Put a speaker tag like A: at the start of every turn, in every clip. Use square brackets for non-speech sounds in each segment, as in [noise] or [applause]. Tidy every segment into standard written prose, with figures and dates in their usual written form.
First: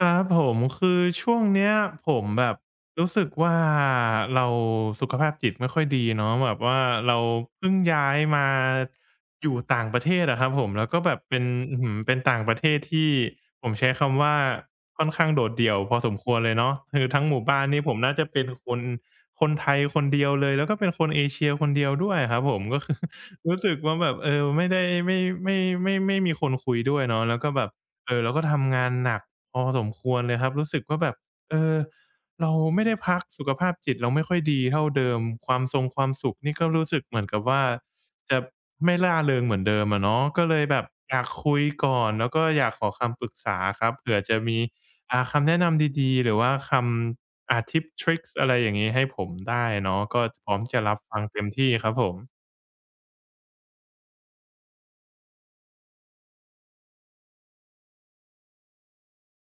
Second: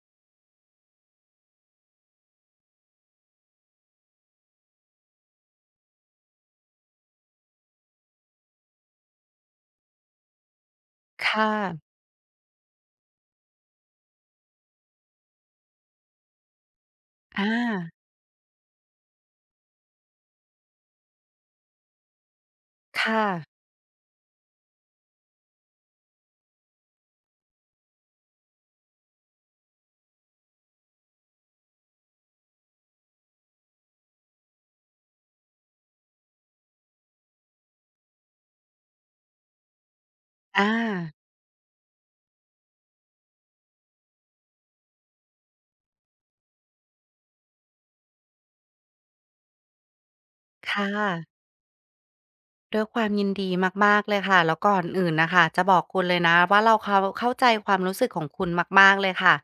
A: ครับผมคือช่วงเนี้ยผมแบบรู้สึกว่าเราสุขภาพจิตไม่ค่อยดีเนาะแบบว่าเราเพิ่งย้ายมาอยู่ต่างประเทศอะครับผมแล้วก็แบบเป็
B: ค่ะ
A: นอื้อฮือเป็นต่างประเทศที่ผมใช้คำว่าค่อนข้างโดดเดี่ยวพอสมควรเลยเนาะคือทั้งหมู่
B: อ
A: บ้านนี่ผ
B: า
A: มน่าจะเป็นคนคนไทยคนเดียวเลยแล้วก็เป็นคนเอเชียคนเดียวด้วยอะครับผมก็ [laughs] คือ
B: ค่ะ
A: รู้สึกว่าแบบเออไม่ได้ไม่ไม่ไม่มีคนคุยด้วยเนาะแล้วก็แบบเออเราก็ทำงานหนัก พอสมควรเลยครับรู้สึกว่าแบบเออเราไม่ได้พักสุขภาพจิตเราไม่ค่อยดีเท่าเดิมความทรงความสุขนี่ก็รู้สึกเหมือนกับว่าจะไม่ร่าเริงเหมือนเดิมอะเนาะก็เลย
B: อา
A: แบบอยากคุยก่อนแล้วก็อยากขอคำปรึกษาครับเผื่อจะมีคำแนะนำดีๆหรือว่าคำทิปทริกส์อะไรอย่างงี้ให้ผมได้เนาะก็พร้อมจะ
B: ค่ะ
A: รับฟังเต็มที่ครับผม
B: ด้วยความยินดีมากๆเลยค่ะแล้วก่อนอื่นน่ะค่ะจะบอกคุณเลยนะว่าเราเขาเข้าใจความรู้สึกของคุณมากๆเลยค่ะ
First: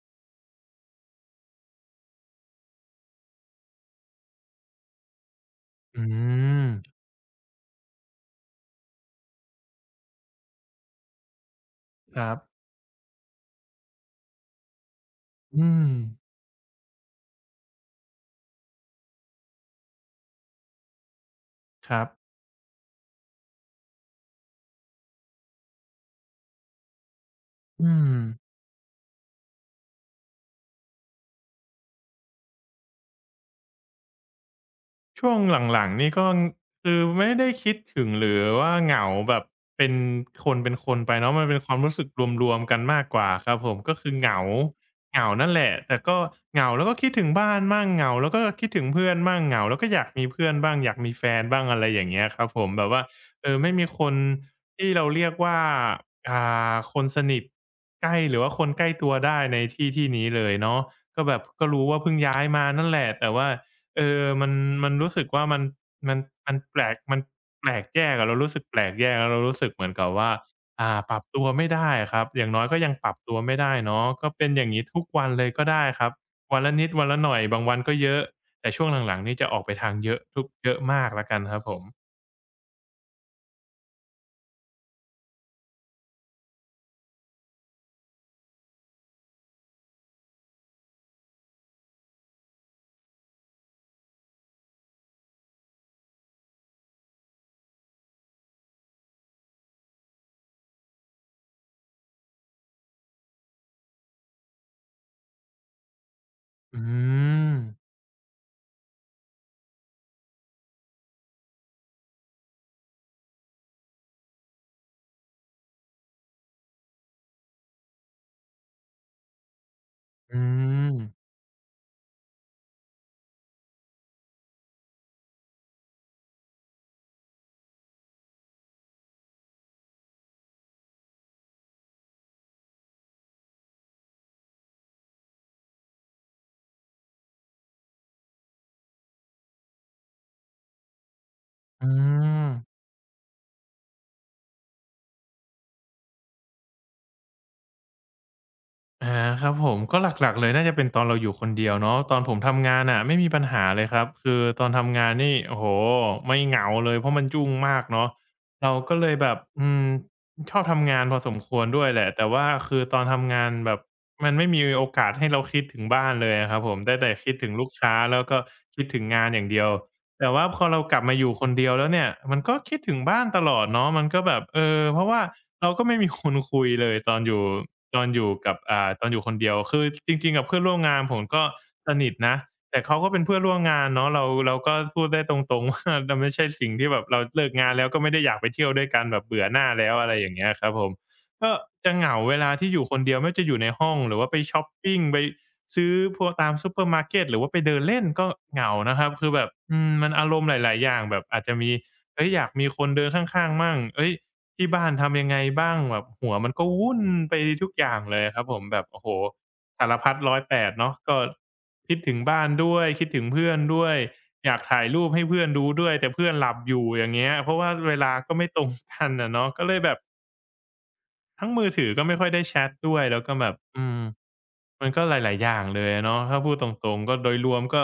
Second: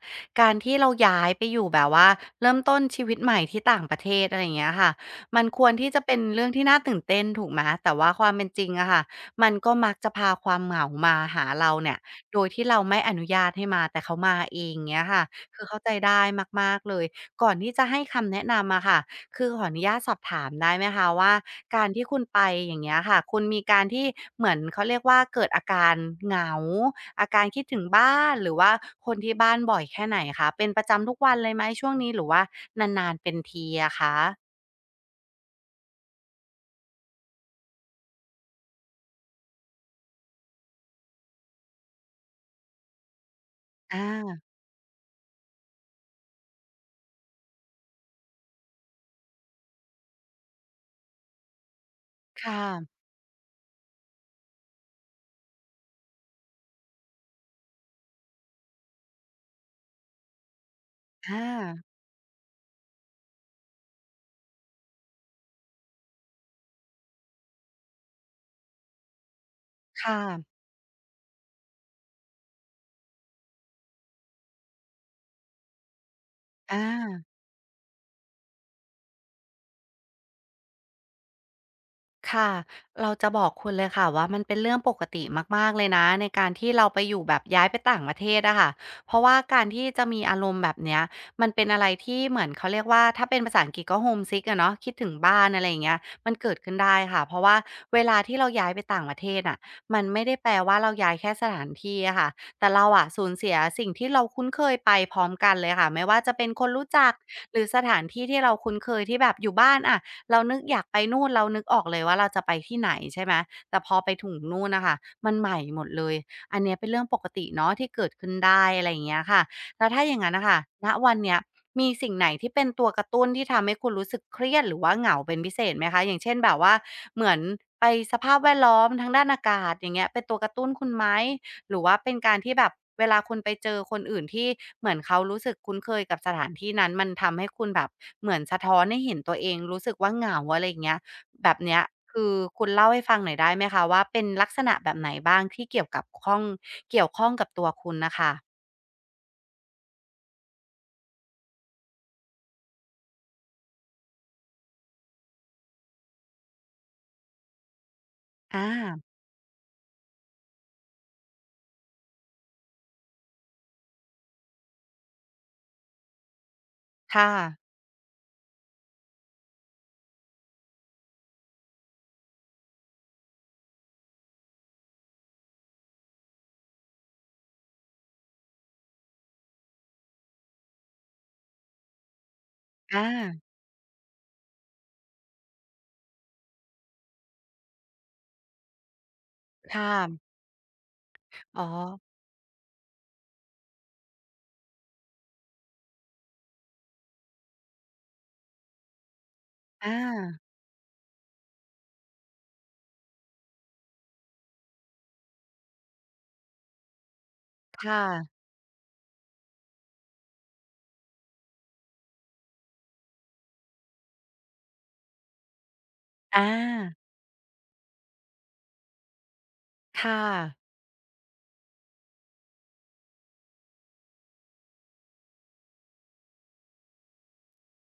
B: การที่เราย้ายไปอยู่แบบว่าเริ่มต้นชีวิตใหม่ที่ต่างประเทศอะไรอย่างเงี้ยค่ะมันควรที่
A: อื
B: จะเป็นเรื่องที่
A: ม
B: น่าตื่นเต้นถูกไหมแต่ว่าความเป็นจริงอะค่ะมันก็มักจะพาความเหงามาหาเราเนี่ย
A: ครับ
B: โดยที่เราไม่อนุญาตให้มาแต่เขามาเองเงี้ยค่ะคือ
A: อื
B: เข้า
A: ม
B: ใจได้มากๆเลยก่อนที่จะให้คำแนะนำอะค่ะคือขออนุญาตสอบถามได้ไหมคะว่า การ
A: ครั
B: ที่
A: บ
B: คุณไปอย่างเงี้ยค่ะคุณมีการที่เหมือนเขาเรียกว่าเกิดอาการเหงาอาการคิดถึง
A: อืม
B: บ้านหรือว่าคนที่บ้านบ่อยแค่ไหนคะเป็นประจำทุกวันเลยไหมช่วงนี้หรือว่านานๆเป็นทีอะคะ
A: ช่วงหลังๆนี่ก็คือไม่ได้คิดถึงหรือว่าเหงาแบบเป็นคนเป็นคนไปเนาะมันเป็นความรู้สึกรวมๆกันมากกว่าครับผมก็
B: อ
A: คือเหงา
B: า
A: เหงานั่นแหละแต่ก็เหงาแล้วก็คิดถึงบ้านมั่งเหงาแล้วก็คิดถึงเพื่อนมั่งเหงาแล้วก็อยากมีเพื่อนบ้างอยากมีแฟนบ้างอะไรอย่างเงี้ยครับผ
B: ค่ะ
A: มแบบว่าเออไม่มีคนที่เราเรียกว่าอ่คนสนิทใกล้หรือว่าคนใกล้ตัวได้ในที่ที่นี้เลยเนาะก็
B: อ
A: แบบก็
B: า
A: รู้ว่าเพิ่งย้ายมานั่นแหละแต่ว่า เออมันรู้สึกว่ามันมันมันแปลกแปลกแยกอะเรารู้สึกแปลกแยกแล้วเรารู้สึกเหมือนกับ
B: ค่ะ
A: ว่าปรับตัวไม่ได้อะครับ อย่างน้อยก็ยังปรับตัวไม่ได้เนาะก็เป็นอย่างงี้ทุกวันเลยก็ได้ครับ วันละ
B: อา
A: นิดวันละหน่อยบางวันก็เยอะ แต่ช่วงหลังๆนี่จะออกไปทางเยอะทุกเยอะมากแล้วกันครับผม
B: ค่ะเราจะบอกคุณเลยค่ะว่ามันเป็นเรื่องปกติมากๆเลยนะในการที่เราไปอยู่แบบย้ายไปต่างประเทศอะค่ะเพราะว่าการที่จะมีอารมณ์แบบเนี้ยมันเป็นอะไรที่เหมือนเขาเรียกว่าถ้าเป็นภาษาอังกฤษก็ homesick อะเนาะคิดถึงบ้านอะไรอย่างเงี้ยมันเกิดขึ้นได้ค่ะเพราะว่าเวลาที่เราย้ายไปต่างประเทศน่ะมันไม่ได้แปลว่าเราย้ายแค่สถานที่อะค่ะแต่เราอะสูญเสียสิ่งที่เราคุ้นเคยไปพร้อมกันเลยค่ะไม่ว่าจะเป็นคน
A: อื
B: รู้จักห
A: ม
B: รือสถานที่ที่เราคุ้นเคยที่แบบอยู่บ้านอะ เรานึกอยากไปนู่นเรานึกออกเลยว่าเราจะไปที่ไหนใช่ไหมแต่พอไปถึงนู่นน่ะค่ะมันใหม่หมดเลยอันเนี้ยเป็นเรื่องปกติเนาะที่เกิดขึ้นได้อะไรอย่างเงี้ยค่ะแล้วถ้าอย่างงั้น
A: อื
B: น่ะค่ะณ
A: ม
B: วันเนี้ยมีสิ่งไหนที่เป็นตัวกระตุ้นที่ทำให้คุณรู้สึกเครียดหรือว่าเหงาเป็นพิเศษไหมคะอย่างเช่นแบบว่าเหมือนไปสภาพแวดล้อมทางด้านอากาศอย่างเงี้ยเป็นตัวกระตุ้นคุณไหม หรือว่าเป็นการที่แบบเวลาคุณไปเจอคนอื่นที่เหมือนเขารู้สึกคุ้นเคยกับสถานที่นั้นมันทำให้คุณแบบเหมือนสะท้อนให้เห็นตัวเองรู้สึกว่าเหงาอะไรอย่างเงี้ยแบบเนี้ย
A: อื
B: คือ
A: ม
B: คุณเล่าให้ฟังหน่อยได้ไหมคะว่าเป็นลักษณะแบบไหนบ้างที่เกี่ยวข้องกับตัวคุณน่ะค่ะ
A: อาครับผมก็หลักๆเลยน่าจะเป็นตอนเราอยู่คนเดียวเนาะตอนผมทำงานน่ะไม่มีปัญหาเลยครับคือตอนทำงานนี่โอ้โฮไม่เหงาเลยเพราะมันยุ่งมากเนาะ
B: อา
A: เราก็เลยแบบชอบทำงานพอสมควรด้วยแหละแต่ว่าคือตอนทำงานแบบมันไม่มีโอกาสให้เราคิดถึงบ้านเลยอะครับผมได้แต่
B: ค่ะ
A: คิดถึงลูกค้าแล้วก็คิดถึงงานอย่างเดียวแต่ว่าพอเรากลับมาอยู่คนเดียวแล้วเนี่ยมันก็คิดถึงบ้านตลอดเนาะมันก็แบบเออเพราะว่าเราก็ไม่มี [laughs] คนคุยเลยตอนอยู่ ตอนอยู่กับอ่าตอนอยู่คนเดียวคือจริงๆกับเพื่อนร่วมงานผมก็สนิทนะแต่เขา
B: อา
A: ก็เป็นเพื่อนร่วมงานเนาะเราก็พูดได้ตรงๆ [laughs] ว่ามันไม่ใช่สิ่งที่แบบเราเลิกงานแล้วก็ไม่ได้อยากไปเที่ยวด้วยกันแบบเบื่อหน้าแล้
B: ค่ะ
A: วอะไรอย่างเงี้ยครับผมก็
B: อ๋อ
A: จะเหงาเวลาที่อยู่คนเดียวไม่ว่าจะอยู่ในห้องหรือว่าไปชอปปิงไปซื้อพวกตามซูเปอร์มาร์เกตหรือว่าไปเดินเล่นก็เหงานะครับคือแบบ
B: อ
A: มันอาร
B: า
A: มณ์หลายๆอย่างแบบอาจจะมีเฮ้ยอยากมีคนเดินข้างๆมั่งเฮ้ย ที่บ้านทำยังไงบ้างแบบหัวมันก็วุ่นไปทุกอย่า
B: ค่ะ
A: งเลยครับผมแบบโอ้โฮสารพัด108เนาะก็คิดถึงบ้านด้วยคิดถึงเพื่อนด้วยอยากถ่ายรูปให้เพื่อนดูด้วยแต่เพื่อน
B: อ
A: หลับอยู่
B: า
A: อย่างเงี้ยเพราะว่าเวลาก็ไม่ตรงกันอะเนาะก็เลยแบบ
B: ค่ะ
A: ทั้งมือถือก็ไม่ค่อยได้แชตด้วยแล้วก็แบบมันก็หลายๆอย่างเลยอะเนาะถ้าพูดตรงๆก็โดยรวมก็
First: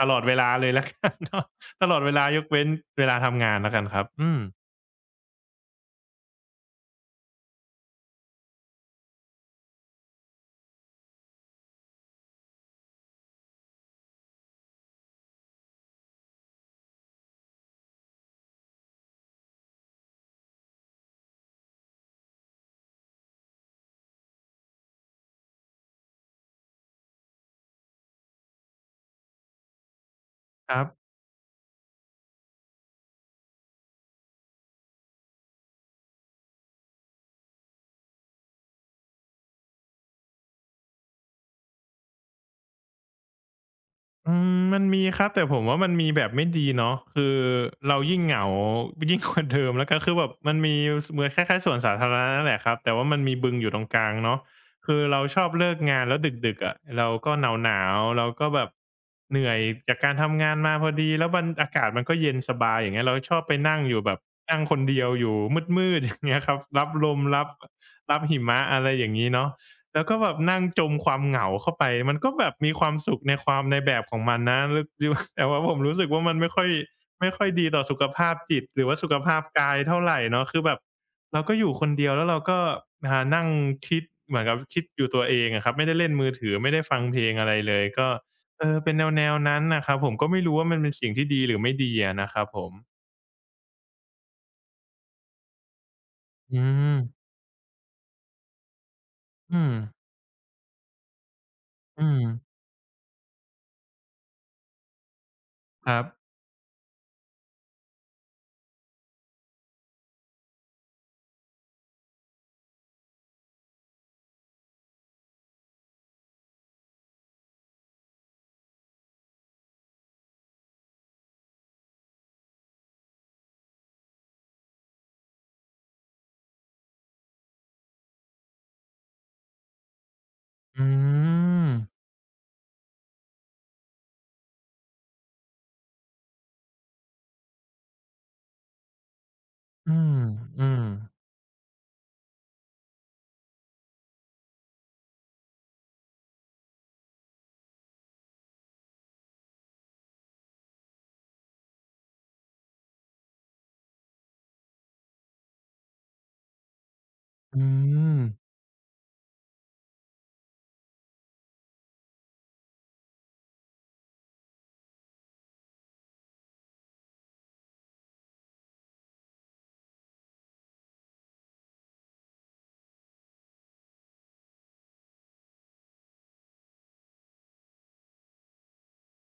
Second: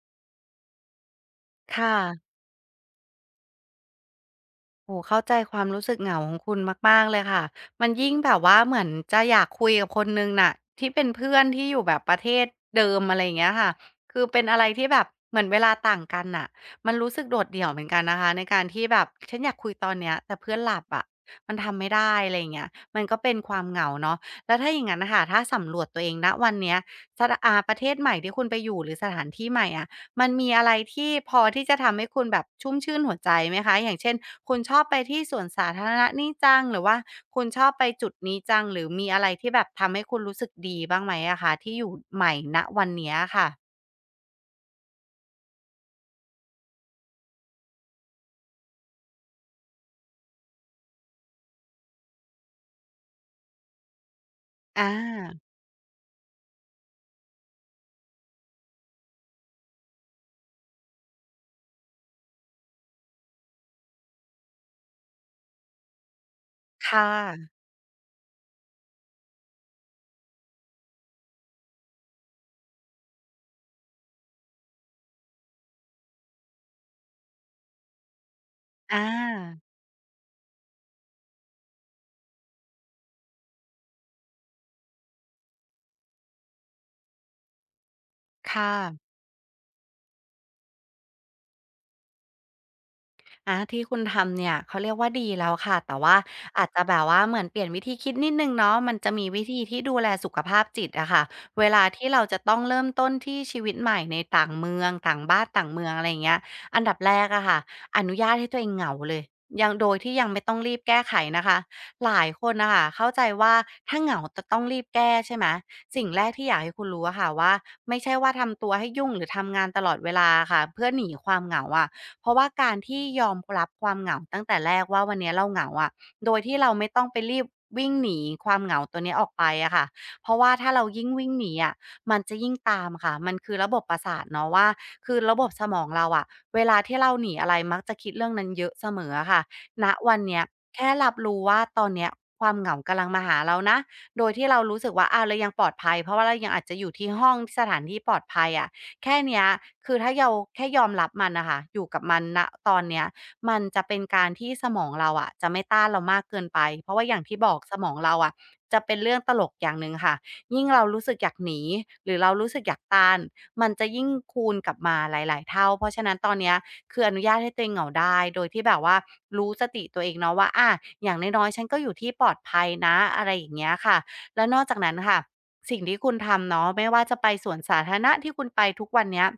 A: ตลอดเวลาเลยแล้วกัน [laughs] เนาะ
B: ค
A: ตลอดเวลา
B: ่ะ
A: ยกเว้นเวลาทำงานแล้วกันครับอืม
B: โอ้โฮเข้าใจความรู้สึกเหงาของคุณมากๆเลยค่ะมันยิ่งแบบว่าเหมือนจะอยากคุยกับคนหนึ่งน่ะที่เป็นเพื่อนที่อยู่แบบประเทศเดิมอะไรอย่างเงี้ยค่ะคือเป็นอะไรที่แบบเหมือนเวลาต่างกันน่ะมันรู้สึกโดดเดี่ยวเหมือนกันนะคะในการที่แบบฉันอยากคุยตอนเนี้ยแต่เพื่อนหลับอะมันทำไม่ได้อะไรอย่างเงี้ยมันก็เป็นความเหงาเนาะแล้วถ้าอย่างงั้นน่ะค่ะถ้าสำรวจตัวเองณวันเนี้ยสถาอ่าประเทศใหม่ที่คุณไปอยู่หรือสถานที่ใหม่อะ มันมีอะไร
A: ครับ
B: ที่พอที่จะทำให้คุณแบบชุ่มชื่นหัวใจไหมคะอย่างเช่นคุณชอบไปที่สวนสาธารณะนี่จังหรือว่าคุณชอบไปจุดนี้จังหรือมีอะไรที่แบบทำให้คุณรู้สึกดีบ้างไหมอะคะที่อยู่ใหม่ณวันเนี้ยค่ะ
A: อืมมันมีครับแต่ผมว่ามันมีแบบไม่ดีเนาะคือเรายิ่งเหงายิ่งกว่าเดิมแล้วก็คือแบบมันมีเหมือนคล้ายๆสวนสาธารณะนั่นแหละครับแต่ว่ามันมีบึงอยู่ตรงกลางเนาะ
B: อา
A: คือเราชอบเลิกงานแล้วดึกๆอะเราก็หนาวๆเราก็แบบเหนื่อยจากการทำงานมาพอดีแล้วมันอากาศมันก็เย็นสบายอย่างเงี้ยเราชอบไปนั่งอยู่แบบนั่งคนเดียวอยู่มืดๆอย่างเงี้ยครับรับ
B: ค่ะ
A: ลมรับหิมะอะไรอย่างงี้เนาะ แล้วก็แบบนั่งจมความเหงาเข้าไป มันก็แบบมีความสุขในความในแบบของมันนะแล้วอยู่ [laughs] แต่ว่าผมรู้สึกว่ามันไม่ค่อยดีต่อสุขภาพจิตหรือว่า
B: อา
A: สุขภาพกายเท่าไรเนาะคือแบบเราก็อยู่คนเดียวแล้วเราก็นั่งคิดเหมือนกับคิดอยู่ตัวเองอะครับ ไม่ได้เล่นมือถือไม่ได้ฟังเพลงอะไรเลยก็เอ
B: ค่ะ
A: อเป็นแนวๆนั้นน่ะครับผมก็ไม่รู้ว่ามันเป็นสิ่งที่ดีหรือไม่ดีอะนะครับผม
B: อาที่คุณทำเนี่ยเขาเรียกว่าดีแล้วค่ะแต่ว่า
A: อื
B: อาจจะแบ
A: ม
B: บว่าเหมือนเปลี่ยนวิธีคิดนิดหนึ่งเนาะมันจะมีวิธี
A: อืม
B: ที่ดูแลสุขภาพจิตอะค่ะเวลา
A: อื
B: ที่เรา
A: ม
B: จะต้องเริ่มต้นที่ชีวิตใหม่ในต่างเมืองต่างบ้านต่างเมื
A: ค
B: อง
A: รั
B: อะไรอย่าง
A: บ
B: เงี้ยอันดับแรกอะค่ะอนุญาตให้ตัวเองเหงาเลยยังโดยที่ยังไม่ต้องรีบแก้ไขนะคะหลายคนนะคะเข้าใจว่าถ้าเหงาจะต้องรีบแก้ใช่ไหมสิ่งแรกที่อยากให้คุณรู้อะค่ะว่าไม่ใช่ว่าทำตัวให้ยุ่งหรือทำงานตลอดเวลาค่ะเพื่อหนีความเหงาอะ เพราะว่าการที่ยอมรับความเหงาตั้งแต่แรกว่าวันเนี้ยเราเหงาอะโดยที่เราไม่ต้องไปรีบวิ่งหนีความเหงาตัวเนี้ยออกไปอะค่ะเพราะว่าถ้าเรา
A: อื
B: ยิ่งวิ่งหนี
A: ม
B: อะมันจะยิ่งตามค่ะมันคือระบบประสาทเนาะว่าคือระบบสมองเราอะเวลาที่เราหนีอะไรมักจะคิดเรื่องนั้นเยอะเสมออะค่ะณ
A: อืม
B: วันเนี้ย
A: อืม
B: แค่รับรู้ว่าตอนเนี้ยความเหงากำลังมาหาเรานะโดยที่เรารู้สึกว่าอาวเรายังปลอดภัยเพราะว่าเรายังอาจจะอยู่ที่ห้องสถานที่ปลอดภัยอะ แค่เนี้ยคือถ้าเราแค่ยอมรับมันนะคะอยู่กับมันณตอนเนี้ยมันจะเป็นการที่สมองเราอะจะไม่ต้านเรามากเกินไปเพราะว่าอย่างที่บอก
A: อื
B: สมองเรา
A: ม
B: อะจะเป็นเรื่องตลกอย่างหนึ่งค่ะยิ่งเรารู้สึกอยากหนีหรือเรารู้สึกอยากต้านมันจะยิ่งคูณกลับมาหลายๆเท่า เพราะฉะนั้นตอนเนี้ยคืออนุญาตให้ตัวเองเหงาได้โดยที่แบบว่ารู้สติตัวเองเนาะว่าอาอย่างน้อยๆฉันก็อยู่ที่ปลอดภัยนะอะไรอย่างเงี้ยค่ะ แล้วนอกจากนั้นค่ะสิ่งที่คุณทำเนาะไม่ว่าจะไปสวนสาธารณะที่คุณไปทุกวันเนี้ย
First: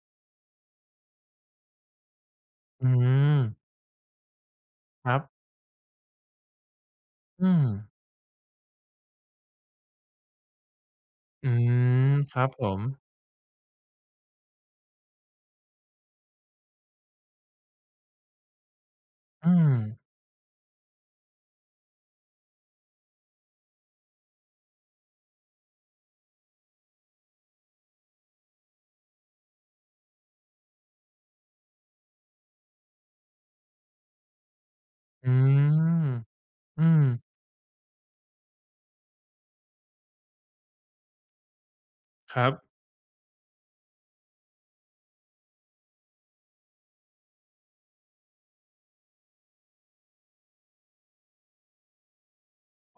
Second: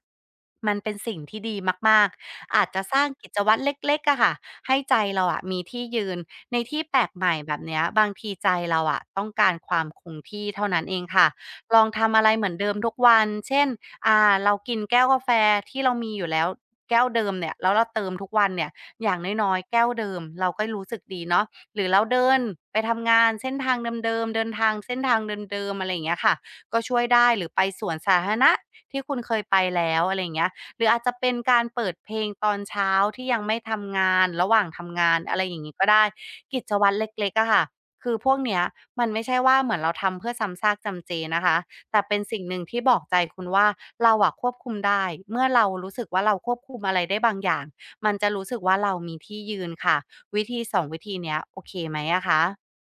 B: มันเป็นสิ่งที่ดีมากๆอาจจะ
A: อื
B: สร้างกิจ
A: ม
B: วัตรเล็กๆอะค่ะให้ใจ
A: ครับ
B: เราอะมีที่ยืนในที่แปลกใหม่
A: อื
B: แบ
A: ม
B: บเนี้ยบางทีใจเราอะต้องการความคงที่เท่านั้นเองค่ะ
A: อื
B: ลอง
A: ม
B: ทำอะไร
A: ค
B: เห
A: รั
B: มื
A: บ
B: อน
A: ผ
B: เดิม
A: ม
B: ทุกวันเช่นอ่าเรากินแก้วกาแฟที่เรามีอยู่แล้วแก้วเดิมเนี่ยแล้วเราเติมทุกวันเนี่ยอย่างน้อ
A: อื
B: ยๆ
A: ม
B: แก้วเดิมเราก็รู้สึกดีเนาะ หรือเราเดินไปทำงานเส้นทางเดิมๆเดินทางเส้นทางเดิมๆอะไรอย่างเงี้ยค่ะก็ช่วยได้หรือไปสวนสาธารณะที่คุณเคยไปแล้วอะไรอย่างเงี้ยหรืออาจจะเป็นการเปิดเพลงตอนเช้าที่ยังไม่ทำงานระหว่างทำงาน
A: อื
B: อะไรอย่างงี้ก็ได้
A: ม
B: กิจ
A: อื
B: วัตร
A: ม
B: เล็กๆอะค่ะคือพวกเนี้ยมันไม่ใช่ว่าเหมือนเราทำเพื่อซ้ำซากจำเจนะคะแต่เป็น
A: ค
B: สิ่ง
A: รั
B: ห
A: บ
B: นึ่งที่บอกใจคุณว่าเราอะควบคุมได้เมื่อเรารู้สึกว่าเราควบคุมอะไรได้บางอย่างมันจะรู้สึกว่าเรามีที่ยืนค่ะ วิธี2วิธีเนี้ยโอเคไหมอะคะ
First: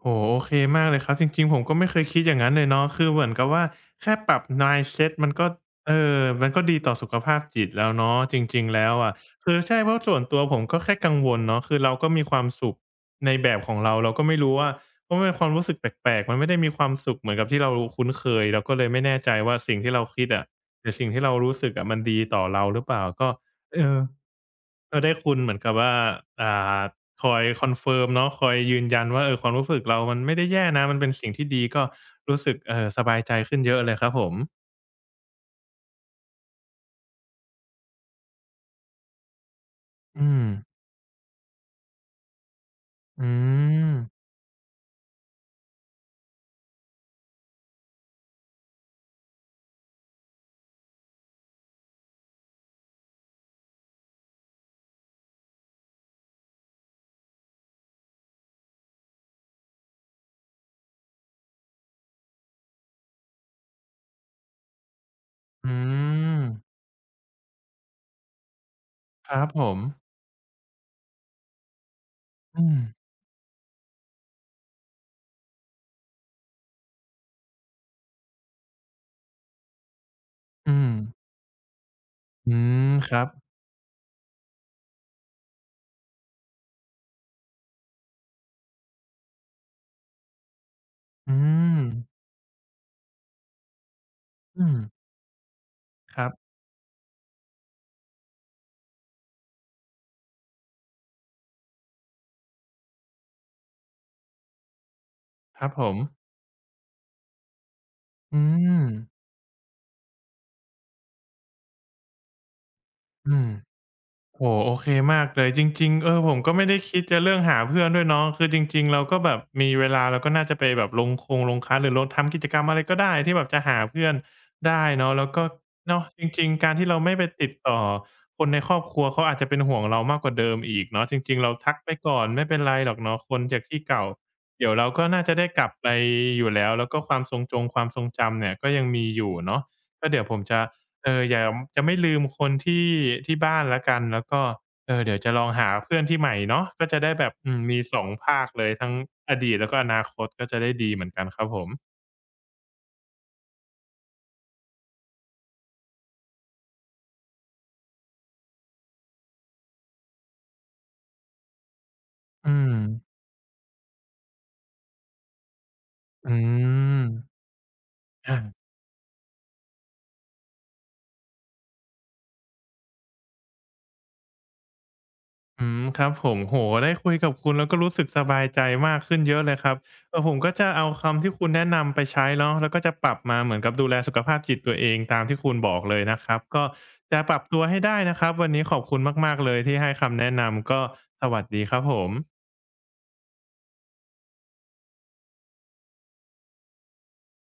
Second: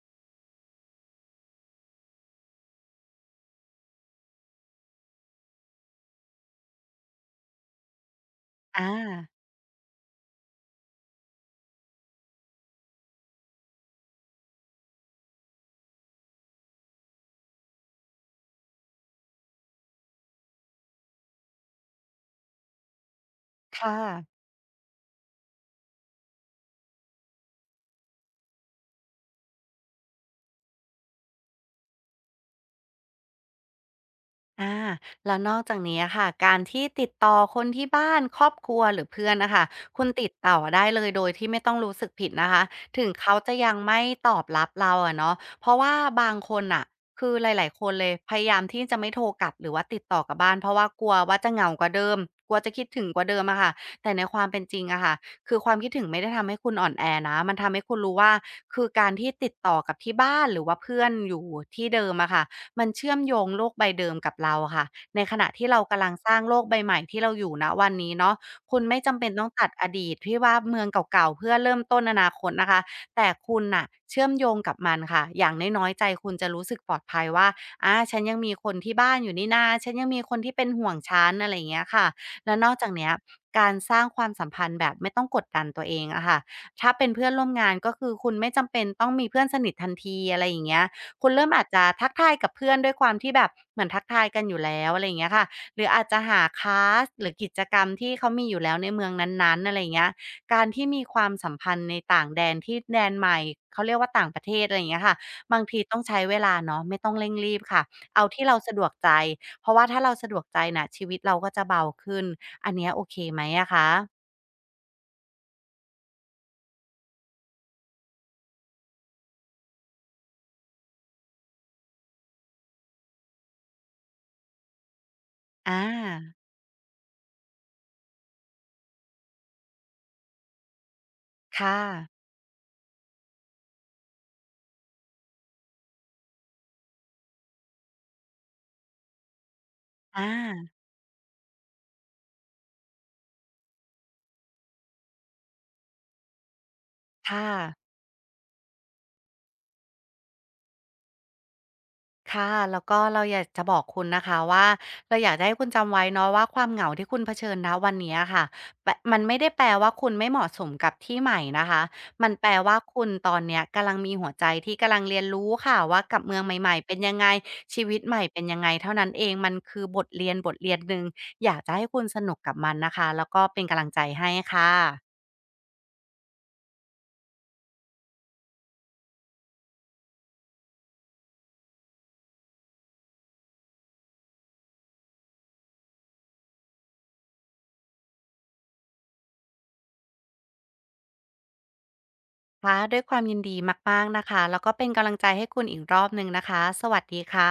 A: โอ้โฮโอเคมากเลยครับจริงๆผมก็ไม่เคยคิดอย่างนั้นเลยเนาะคือเหมือนกับว่าแค่ปรับ mindset มันก็ดีต่อสุขภาพจิตแล้วเนาะจริงๆ
B: อา
A: แล้วอะคือใช่เพราะส่วนตัวผมก็แค่กังวลเนาะคือเราก็มีความสุขในแบบของเราเราก็ไม่รู้ว่าเพราะมันเป็นความรู้สึกแปลกๆมันไม่ได้มีความสุขเหมือนกับที่เราคุ้นเคยเราก็เลยไม่แน่ใจว่าสิ่งที่เราคิดอะหรือสิ่งที่เรารู้สึกอะมันดีต่อเราหรือเปล่าก็เอ
B: ค่ะ
A: อ ก็ได้คุณเหมือนกับว่าอ่าคอยคอนเฟิร์มเนาะคอยยืนยันว่าเออความรู้สึกเรามันไม่ได้แย่นะมันเป็นสิ่งที่ดีก็รู้สึกสบายใจขึ้นเยอะเลยครับผม
B: อาแล้วนอกจากนี้อะค่ะการที่ติดต่อคนที่บ้านครอบครัวหรือเพื่อนนะคะคุณติ
A: อื
B: ด
A: ม
B: ต่อได้เลยโดยที่ไม่ต้องรู้สึกผิดนะคะถึง
A: อื
B: เขาจะยัง
A: ม
B: ไม่ตอบรับเราอะเนาะเพราะว่าบางคนอ่ะคือหลายๆคนเลยพยายามที่จะไม่โทรกลับหรือว่าติดต่อกลับบ้านเพราะว่ากลัวว่าจะเหงากว่าเดิมกลัวจะคิดถึงกว่าเดิมอะค่ะแต่ในความเป็นจริงอะค่ะคือความคิดถึงไม่ได้ทำให้คุณอ่อนแอนะมันทำให้คุณรู้ว่าคือการที่ติดต่อกับที่บ้านหรือว่าเพื่อนอยู่ที่เดิมอะค่ะ มันเชื่อมโยงโลกใบเดิมกับเราค่ะในขณะที่
A: อื
B: เรากำลังสร้า
A: ม
B: งโลกใบใหม่ที่เราอยู่ณวันนี้เนาะคุณไม่จำเป็
A: ค
B: น
A: รั
B: ต้อ
A: บ
B: ง
A: ผ
B: ตัด
A: ม
B: อดีตที่ว่าเมืองเก่าๆเพื่อเริ่มต้นอนาคต
A: อื
B: นะ
A: ม
B: คะแต่คุณน่ะเชื่อมโยงกับมันค่ะอย่างน้อยๆใจคุณจะรู้สึกปลอดภัยว่าอาฉันยังมีคนที่บ้านอยู่นี่นาฉันยังมีคนที่เป็น
A: อื
B: ห่ว
A: ม
B: งฉันอะไรอย่างเงี้ยค่ะ
A: อื
B: แล้วนอกจาก
A: ม
B: เนี้
A: ค
B: ย
A: รับ
B: การสร้างความสัมพันธ์แบบไม่ต้องกดดันตัวเองอะค่ะถ้าเป็นเพื่อนร่วมงานก็คือคุณไม่จำเป็นต้องมีเพื่อนสนิททันทีอะไรอย่างเงี้ย คุณ
A: อื
B: เริ่มอาจ
A: ม
B: จะทักทายกับเพื่อนด้วยความที่แบบเหมือนทักทายกันอยู่
A: อืม
B: แล้วอะไรอย่างเงี้ยค่ะหรืออาจ
A: ค
B: จะ
A: รับ
B: หาคลาสหรือกิจกรรมที่เขามีอยู่แล้วในเมืองนั้นๆอะไรอย่างเงี้ยการที่มีความสัมพันธ์ในต่างแดนที่แดนใหม่เขาเรียกว่าต่างประเทศอะไรอย่างเงี้ยค่ะบา
A: ค
B: ง
A: รับ
B: ที
A: ผ
B: ต้
A: ม
B: องใช้เวลาเนาะไม่ต้องเร่งรีบค่ะเอา
A: อื
B: ที่เรา
A: ม
B: สะดวกใจเพราะว่าถ้าเราสะดวกใจน่ะชีวิตเราก็จะเบาขึ้นอันเนี้ยโอเค
A: อื
B: ไหม
A: ม
B: อะคะ
A: โอ้โฮโอเคมากเลยจริงๆเออผมก็ไม่ได้คิดจะเรื่องหาเพื่อนด้วยเนาะคือจริงๆเราก็แบบมีเวลาเราก็น่าจะไปแบบลงคลาสหรือลงทำกิจกรรมอะไรก็ได้ที่แบบจะหาเพื่อนได้เนาะแล้วก็
B: อา
A: เนาะจริงๆการที่เราไม่ไปติดต่อคนในครอบครัวเขาอาจจะเป็นห่วงเรามากกว่าเดิมอีกเนาะจริงๆเราทั
B: ค่ะ
A: กไปก่อนไม่เป็นไรหรอกเนาะคนจากที่เก่าเดี๋ยวเราก็น่าจะได้กลับไปอยู่แล้วแล้วก็ความทรงจำเนี่ยก็ยังมีอยู่เนาะก็
B: อ
A: เดี๋ยวผมจะ
B: า
A: เอออย่าจะไม่ลืมคนที่ที่บ้านแล้วกันแล้วก็เออเดี๋ยวจะลองหาเพื่อนที่ใหม่เนาะก็จะได้แบบ
B: ค่ะ
A: มีสองภาคเลยทั้งอดีตแล้วก็อนาคตก็จะได้ดีเหมือนกันครับผม
B: ค่ะแล้วก็เราอยากจะบอกคุณนะคะว่าเราอยากจะให้คุณจำไว้เนาะว่าความเหงาที่คุณเผชิญณวันเนี้ยค่ะแปะมันไม่ได้แปลว่าคุณไม่เหมาะสมกับที่ใหม่นะคะมันแป
A: อื
B: ล
A: ม
B: ว่าคุณตอนเนี้ยกำลังมีหัวใจที่กำลังเรียนรู้ค่ะว่ากับ
A: อื
B: เมืองใหม่ๆเป็น
A: ม
B: ยังไงชีวิตใหม่เป็น
A: อา
B: ยังไงเท่านั้นเองมันคือบทเรียนบทเรียนหนึ่งอยากจะให้คุณสนุกกับมันนะคะแล้วก็เป็นกำลังใจให้ค่ะ
A: อืมครับผมโอ้โฮได้คุยกับคุณแล้วก็รู้สึกสบายใจมากขึ้นเยอะเลยครับผมก็จะเอาคำที่คุณแนะนำไปใช้เนาะแล้วก็จะปรับมาเหมือนกับดูแลสุขภาพจิตตัวเองตามที่คุณบอกเลยนะครับก็จะปรับตัวให้ได้นะครับวันนี้ขอบคุณมากๆเลยที่ให้คำแนะนำก็สวัสดีครับผม
B: ค่ะด้วยความยินดีมากๆนะคะแล้วก็เป็นกำลังใจให้คุณอีกรอบหนึ่งนะคะสวัสดีค่ะ